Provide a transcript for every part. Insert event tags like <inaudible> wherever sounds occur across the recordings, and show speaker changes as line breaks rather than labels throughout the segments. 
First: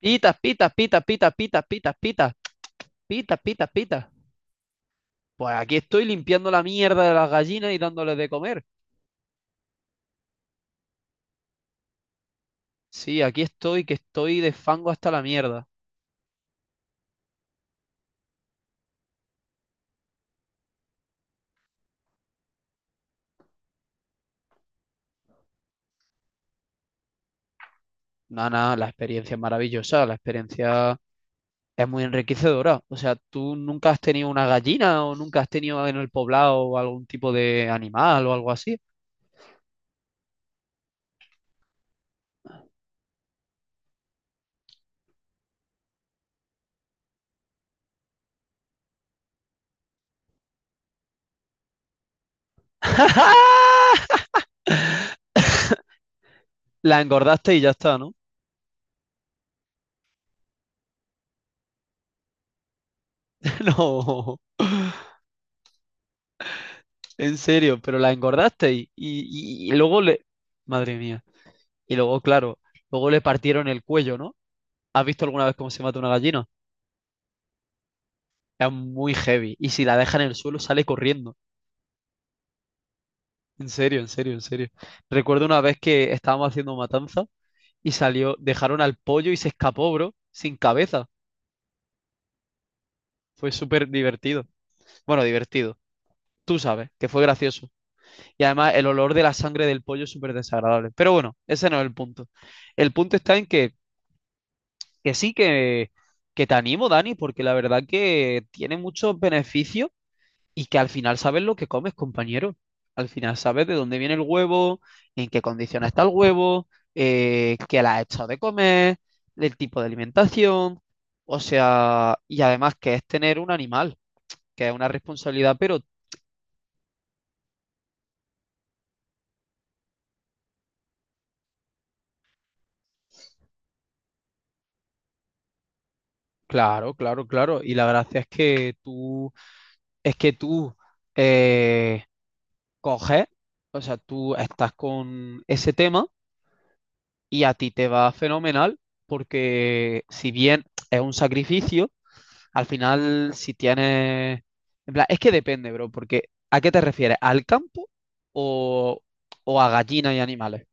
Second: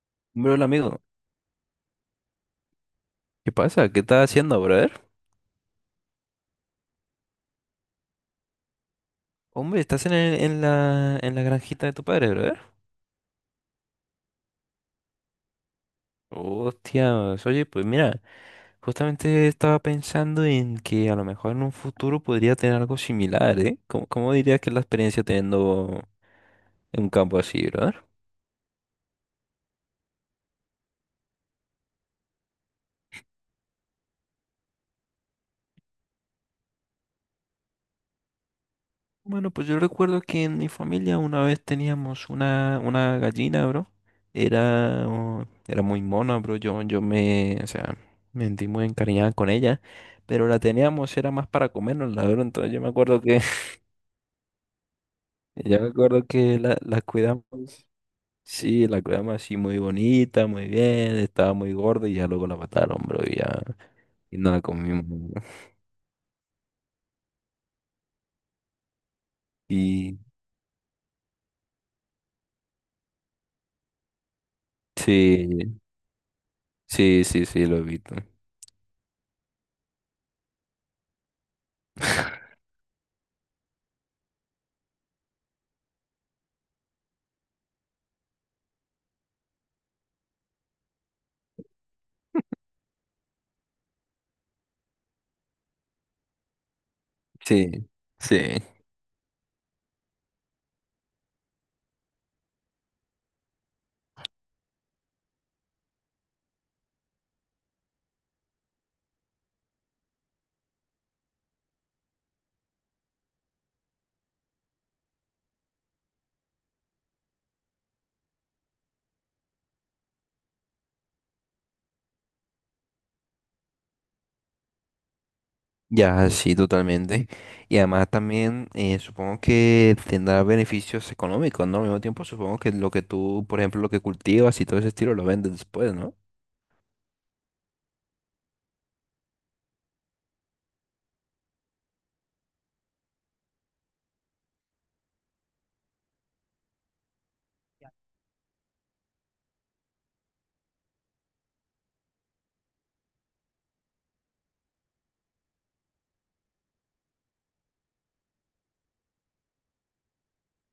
Pitas,
Hombre, hola
pitas, pitas,
amigo,
pitas, pitas, pitas, pitas, pitas,
¿qué
pitas,
pasa? ¿Qué
pitas.
estás haciendo, brother?
Pues aquí estoy limpiando la mierda de las gallinas y dándoles de comer.
Hombre, estás en, en la granjita de tu padre, brother.
Sí, aquí estoy, que estoy de fango hasta la mierda.
Hostia, oye, pues mira, justamente estaba pensando en que a lo mejor en un futuro podría tener algo similar, ¿eh? ¿Cómo dirías que es la experiencia teniendo un campo así, brother?
No, no, la experiencia es maravillosa, la experiencia es muy enriquecedora. O sea, ¿tú nunca has tenido una gallina o nunca has tenido en el poblado algún tipo de animal o algo así?
Bueno, pues yo recuerdo que en mi familia una vez teníamos una gallina, bro. Era, oh, era muy mona, bro. Yo me, o sea, me sentí muy encariñada con ella. Pero la teníamos, era más para comernos, la verdad. Entonces yo me acuerdo que, <laughs>
<laughs>
yo me acuerdo que la,
La
la cuidamos.
engordaste y ya está, ¿no?
Sí, la cuidamos así muy bonita, muy bien. Estaba muy gorda y ya luego la mataron, bro. Y ya,
<laughs> No,
y no la comimos. Bro.
en serio, pero la engordaste y luego
Y
le... Madre mía. Y luego, claro, luego le partieron el cuello, ¿no? ¿Has visto alguna
sí,
vez cómo se mata una gallina?
sí, sí, sí, lo he visto.
Es muy heavy. Y si la deja en el suelo, sale corriendo. En serio, en serio, en serio. Recuerdo una vez que estábamos haciendo matanza y salió, dejaron al pollo y se escapó, bro, sin cabeza. Fue súper divertido. Bueno, divertido. Tú sabes que fue gracioso.
Sí, sí.
Y además el olor de la sangre del pollo es súper desagradable. Pero bueno, ese no es el punto. El punto está en que, que te animo, Dani, porque la verdad que tiene muchos beneficios. Y que al final sabes lo que comes, compañero. Al final sabes de dónde viene el huevo, en qué condiciones está el huevo, qué le has echado de comer, el tipo de alimentación. O sea, y además que es tener un animal, que es una responsabilidad, pero
Ya, sí, totalmente. Y además también supongo que tendrá beneficios económicos, ¿no? Al mismo tiempo supongo que lo que tú, por ejemplo, lo que cultivas y todo ese estilo lo vendes después, ¿no?
claro, claro, claro. Y la gracia es que tú eh, coges, o sea, tú estás con ese tema y a ti te va fenomenal porque, si bien es un sacrificio... Al final, si tienes... En plan, es que depende, bro, porque ¿a qué te refieres? ¿Al campo o, o a gallinas y animales?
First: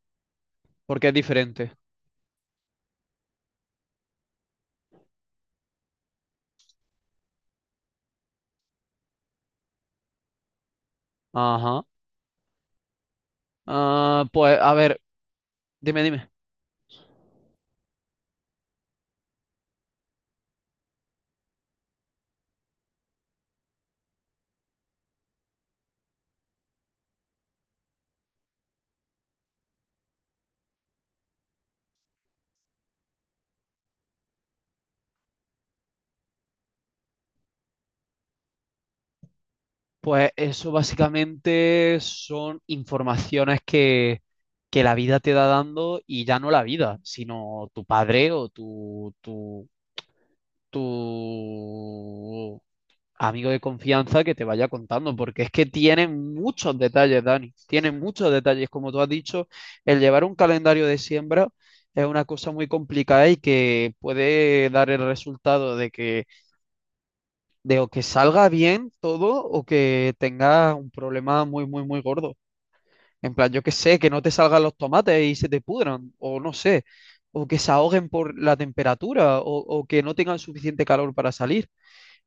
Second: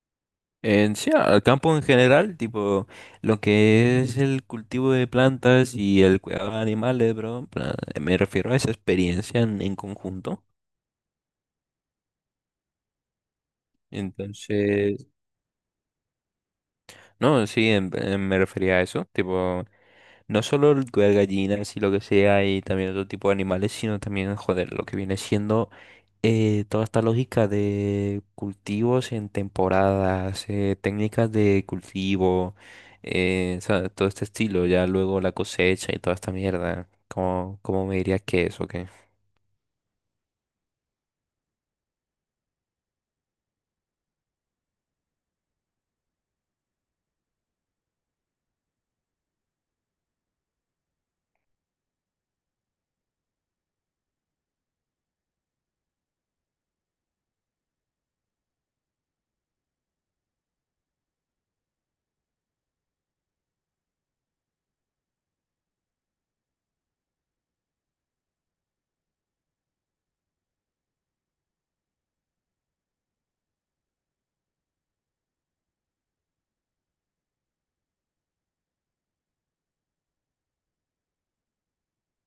En
Porque
sí,
es
al
diferente.
campo en general, tipo lo que es el cultivo de plantas y el cuidado de animales, bro, en plan, me refiero a esa experiencia en conjunto.
Ajá. Ah, pues, a ver,
Entonces,
dime, dime.
no, sí, me refería a eso, tipo... No solo cuidar gallinas y lo que sea, y también otro tipo de animales, sino también, joder, lo que viene siendo toda esta lógica de cultivos en temporadas, técnicas de cultivo, o sea, todo este estilo, ya luego la cosecha y toda esta mierda. ¿Cómo me dirías que es o qué?
Pues eso básicamente son informaciones que la vida te da dando, y ya no la vida, sino tu padre o tu amigo de confianza que te vaya contando, porque es que tienen muchos detalles, Dani, tienen muchos detalles. Como tú has dicho, el llevar un calendario de siembra es una cosa muy complicada y que puede dar el resultado de que de o que salga bien todo o que tengas un problema muy, muy, muy gordo. En plan, yo que sé, que no te salgan los tomates y se te pudran, o no sé, o que se ahoguen por la temperatura, o que no tengan suficiente calor para salir.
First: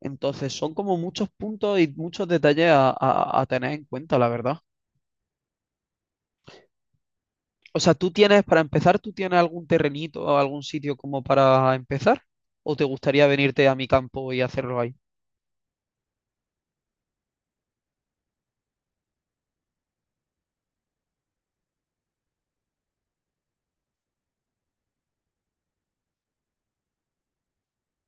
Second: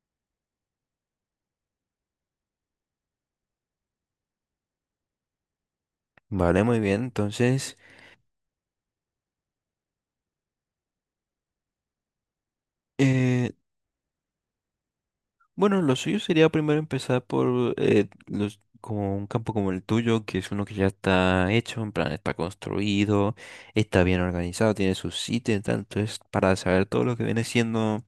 Entonces, son como muchos puntos y muchos detalles a tener en cuenta, la verdad.
Vale, muy bien. Entonces,
O sea, tú tienes, para empezar, ¿tú tienes algún terrenito o algún sitio como para empezar? ¿O te gustaría venirte a mi campo y hacerlo ahí?
bueno, lo suyo sería primero empezar por los, como un campo como el tuyo, que es uno que ya está hecho, en plan está construido, está bien organizado, tiene su sitio y tal. Entonces, para saber todo lo que viene siendo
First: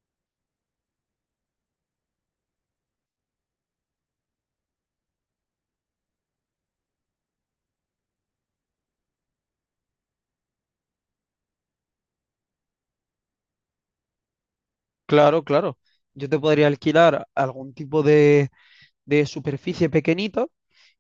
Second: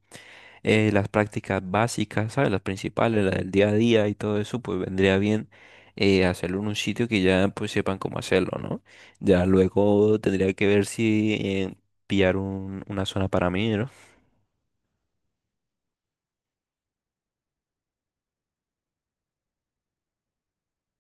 las prácticas básicas, ¿sabes? Las principales, las del día a día y todo eso, pues vendría bien hacerlo en un sitio que ya pues sepan cómo hacerlo, ¿no? Ya luego tendría que ver si pillar una zona para mí, ¿no?
Claro, claro. Yo te podría alquilar algún tipo de superficie pequeñitos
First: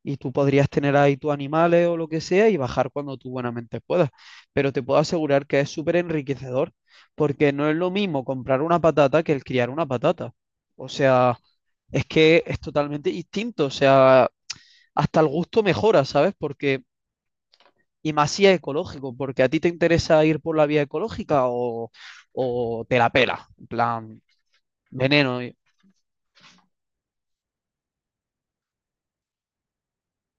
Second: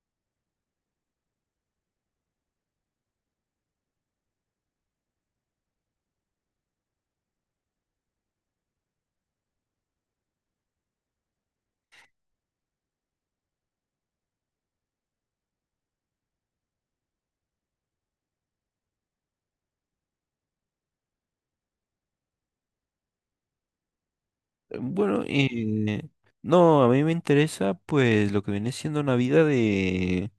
y tú podrías tener ahí tus animales o lo que sea y bajar cuando tú buenamente puedas. Pero te puedo asegurar que es súper enriquecedor porque no es lo mismo comprar una patata que el criar una patata. O sea, es que es totalmente distinto. O sea, hasta el gusto mejora, ¿sabes? Porque, y más si es ecológico, porque a ti te interesa ir por la vía ecológica o te la pela, en plan,
Bueno,
veneno.
no, a mí me interesa pues lo que viene siendo una vida de,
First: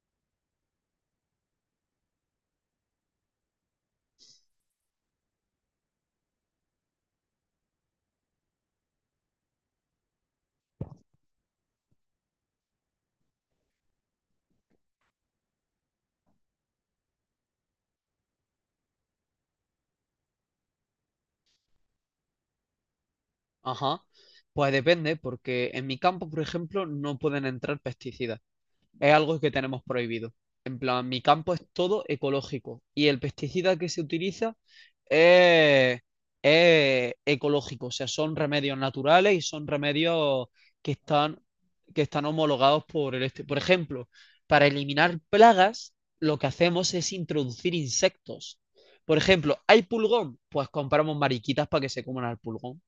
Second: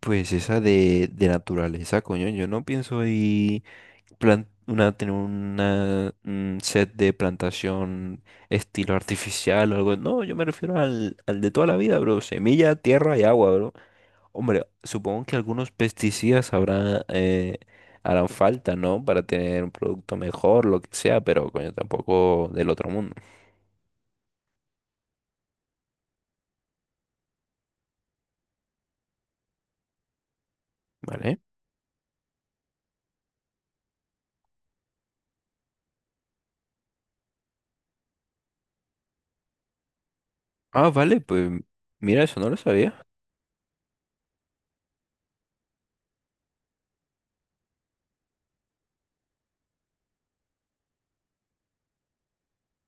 pues esa de naturaleza, coño. Yo no pienso ahí una, tener una, un set de plantación estilo artificial o algo. No, yo me refiero al, al de toda la vida, bro. Semilla, tierra y agua, bro. Hombre, supongo que algunos pesticidas habrá, harán falta, ¿no? Para tener un producto mejor, lo que sea, pero coño, tampoco del otro mundo,
Ajá. Pues depende, porque en mi campo, por ejemplo, no pueden entrar pesticidas. Es algo que tenemos prohibido. En plan, mi
¿vale?
campo es todo ecológico y el pesticida que se utiliza es, es ecológico. O sea, son remedios naturales y son remedios
Ah,
que
vale,
están,
pues
que
mira,
están
eso no lo
homologados
sabía.
por el este. Por ejemplo, para eliminar plagas, lo que hacemos es introducir insectos. Por ejemplo, ¿hay pulgón? Pues compramos mariquitas para que se coman al pulgón.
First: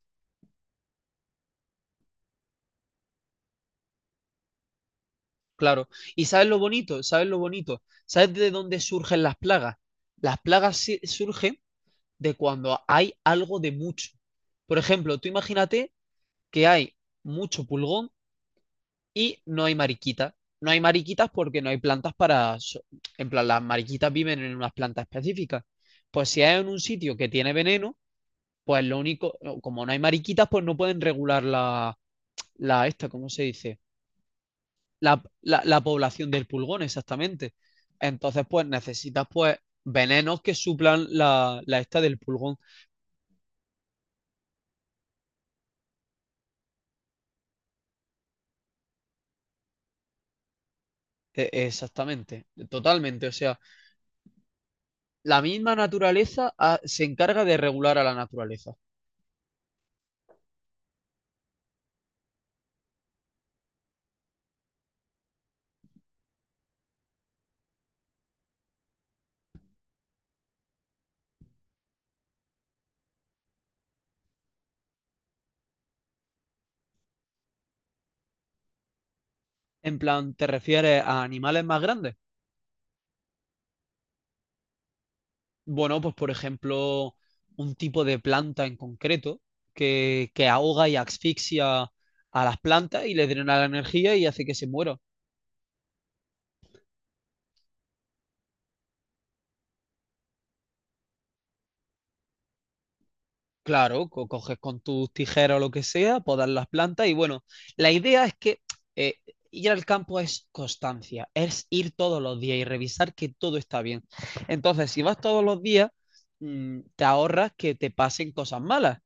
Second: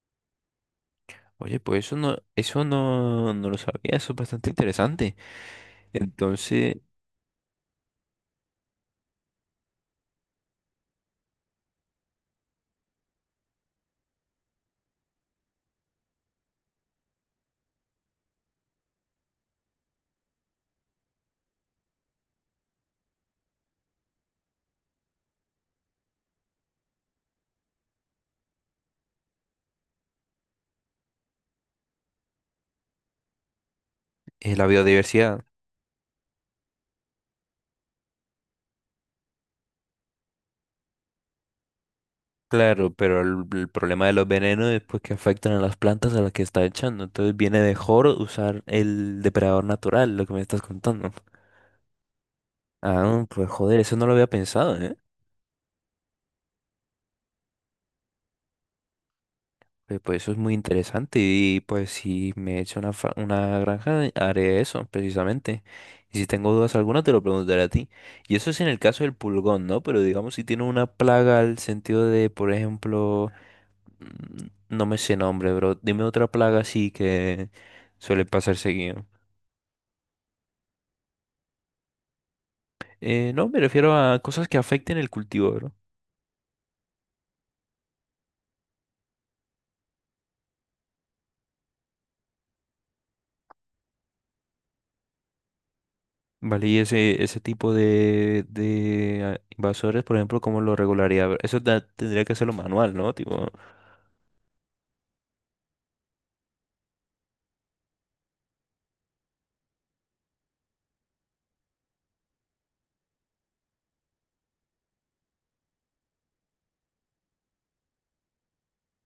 Oye, pues eso no, no lo sabía, eso es bastante interesante.
Claro. ¿Y sabes lo
Entonces,
bonito? ¿Sabes lo bonito? ¿Sabes de dónde surgen las plagas? Las plagas surgen de cuando hay algo de mucho. Por ejemplo, tú imagínate que hay mucho pulgón y no hay mariquitas. No hay mariquitas porque no hay plantas para... En plan, las mariquitas viven en unas plantas específicas. Pues si hay en un sitio que tiene veneno, pues lo único, como no hay mariquitas, pues no pueden regular la, la esta, ¿cómo se dice?
es la
La,
biodiversidad,
la población del pulgón, exactamente. Entonces, pues necesitas pues venenos que suplan la, la esta del pulgón.
claro, pero el problema de los venenos es pues que afectan a las plantas a las que está echando. Entonces viene mejor usar el depredador natural, lo que me estás contando.
Exactamente, totalmente.
Ah,
O
pues
sea,
joder, eso no lo había pensado, ¿eh?
la misma naturaleza se encarga de regular a la naturaleza.
Pues, pues eso es muy interesante y pues si me echo una, una granja haré eso precisamente. Y si tengo dudas alguna te lo preguntaré a ti. Y eso es en el caso del pulgón, ¿no? Pero digamos si tiene una plaga al sentido de, por ejemplo, mm, no me sé nombre, bro. Dime otra plaga así que suele pasar seguido.
En plan, ¿te refieres a animales más grandes?
No, me refiero a cosas que afecten el cultivo, bro.
Bueno, pues por ejemplo, un tipo de planta en concreto que ahoga y asfixia a las plantas y les drena la energía y hace que se mueran.
Vale, y ese tipo de invasores, por ejemplo, ¿cómo lo regularía? Eso tendría que hacerlo manual, ¿no? Tipo...
Claro, coges con tus tijeras o lo que sea, podas las plantas y bueno, la idea es que eh, ir al campo es constancia, es ir todos los días y revisar que todo está bien. Entonces, si vas todos los días, te ahorras que te pasen cosas malas,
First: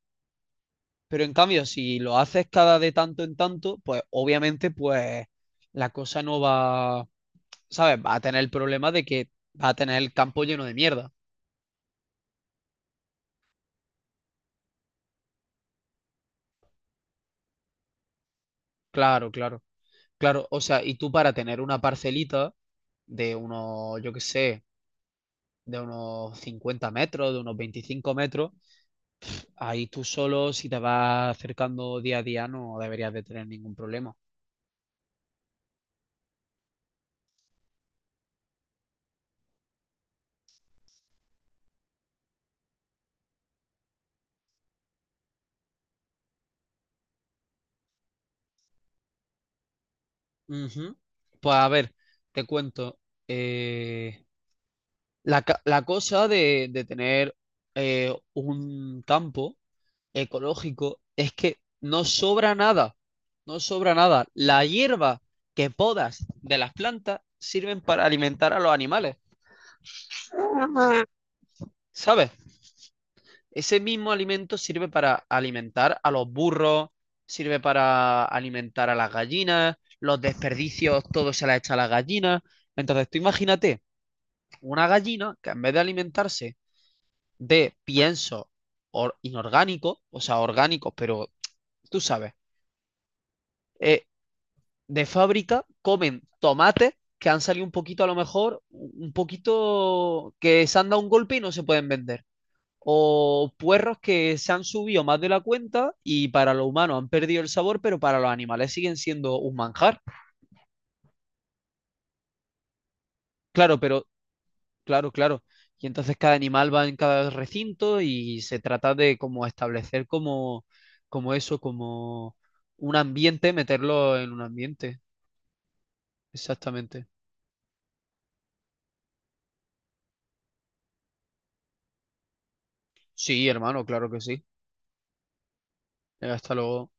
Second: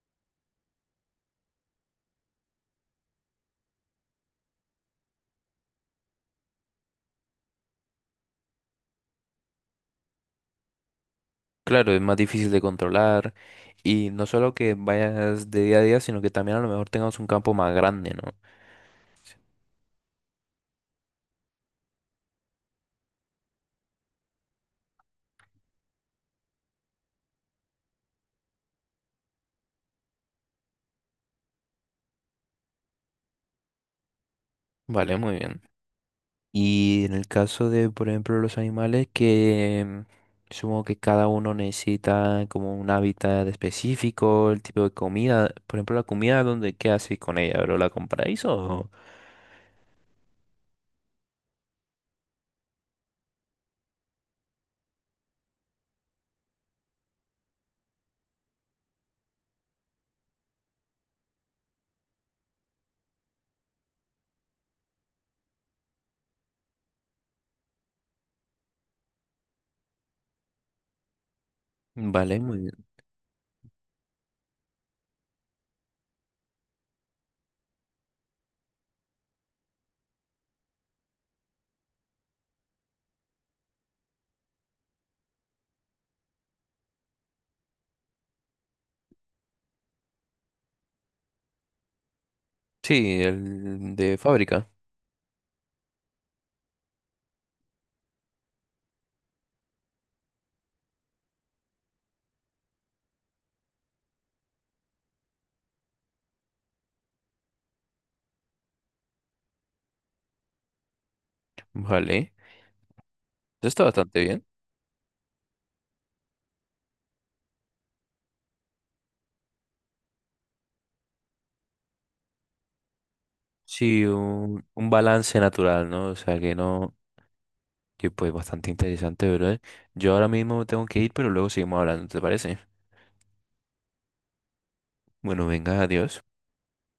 pero en cambio, si lo haces cada de tanto en tanto, pues obviamente pues la cosa no va, ¿sabes? Va a tener el problema de que va a tener el campo lleno de mierda.
Claro, es más difícil de controlar y no solo que vayas de día a día, sino que también a lo mejor tengas un campo más grande, ¿no?
Claro,
Sí.
claro. Claro, o sea, y tú para tener una parcelita de unos, yo qué sé, de unos 50 metros, de unos 25 metros, ahí tú solo, si te vas acercando día a día, no deberías de tener ningún problema.
Vale, muy bien. Y en el caso de, por ejemplo, los animales que supongo que cada uno necesita como un hábitat específico, el tipo de comida, por ejemplo, la comida, ¿dónde qué hacéis con ella, bro? ¿La compráis o...?
Ujú. Pues a ver, te cuento. eh, La, la cosa de tener un campo ecológico es que no sobra nada, no sobra nada. La hierba que podas de las plantas sirven para alimentar a los animales, ¿sabes?
Vale, muy bien.
Ese mismo alimento sirve para alimentar a los burros, sirve para alimentar a las gallinas, los desperdicios, todo se la echa a las gallinas. Entonces, tú imagínate una gallina que en vez de alimentarse de pienso inorgánico, o sea, orgánicos, pero tú sabes,
Sí, el
eh,
de fábrica.
de fábrica, comen tomates que han salido un poquito a lo mejor, un poquito que se han dado un golpe y no se pueden vender. O puerros que se han subido más de la cuenta y para los humanos han perdido el sabor, pero para los animales siguen siendo un manjar.
Vale. Eso
Claro,
está
pero
bastante bien.
claro, claro. Y entonces cada animal va en cada recinto y se trata de como establecer como, como eso, como un ambiente,
Sí,
meterlo en un
un
ambiente.
balance natural, ¿no? O sea, que no...
Exactamente.
Y pues bastante interesante, ¿verdad? Yo ahora mismo tengo que ir, pero luego seguimos hablando, ¿te parece?
Sí, hermano, claro que sí.
Bueno, venga, adiós.
Hasta luego.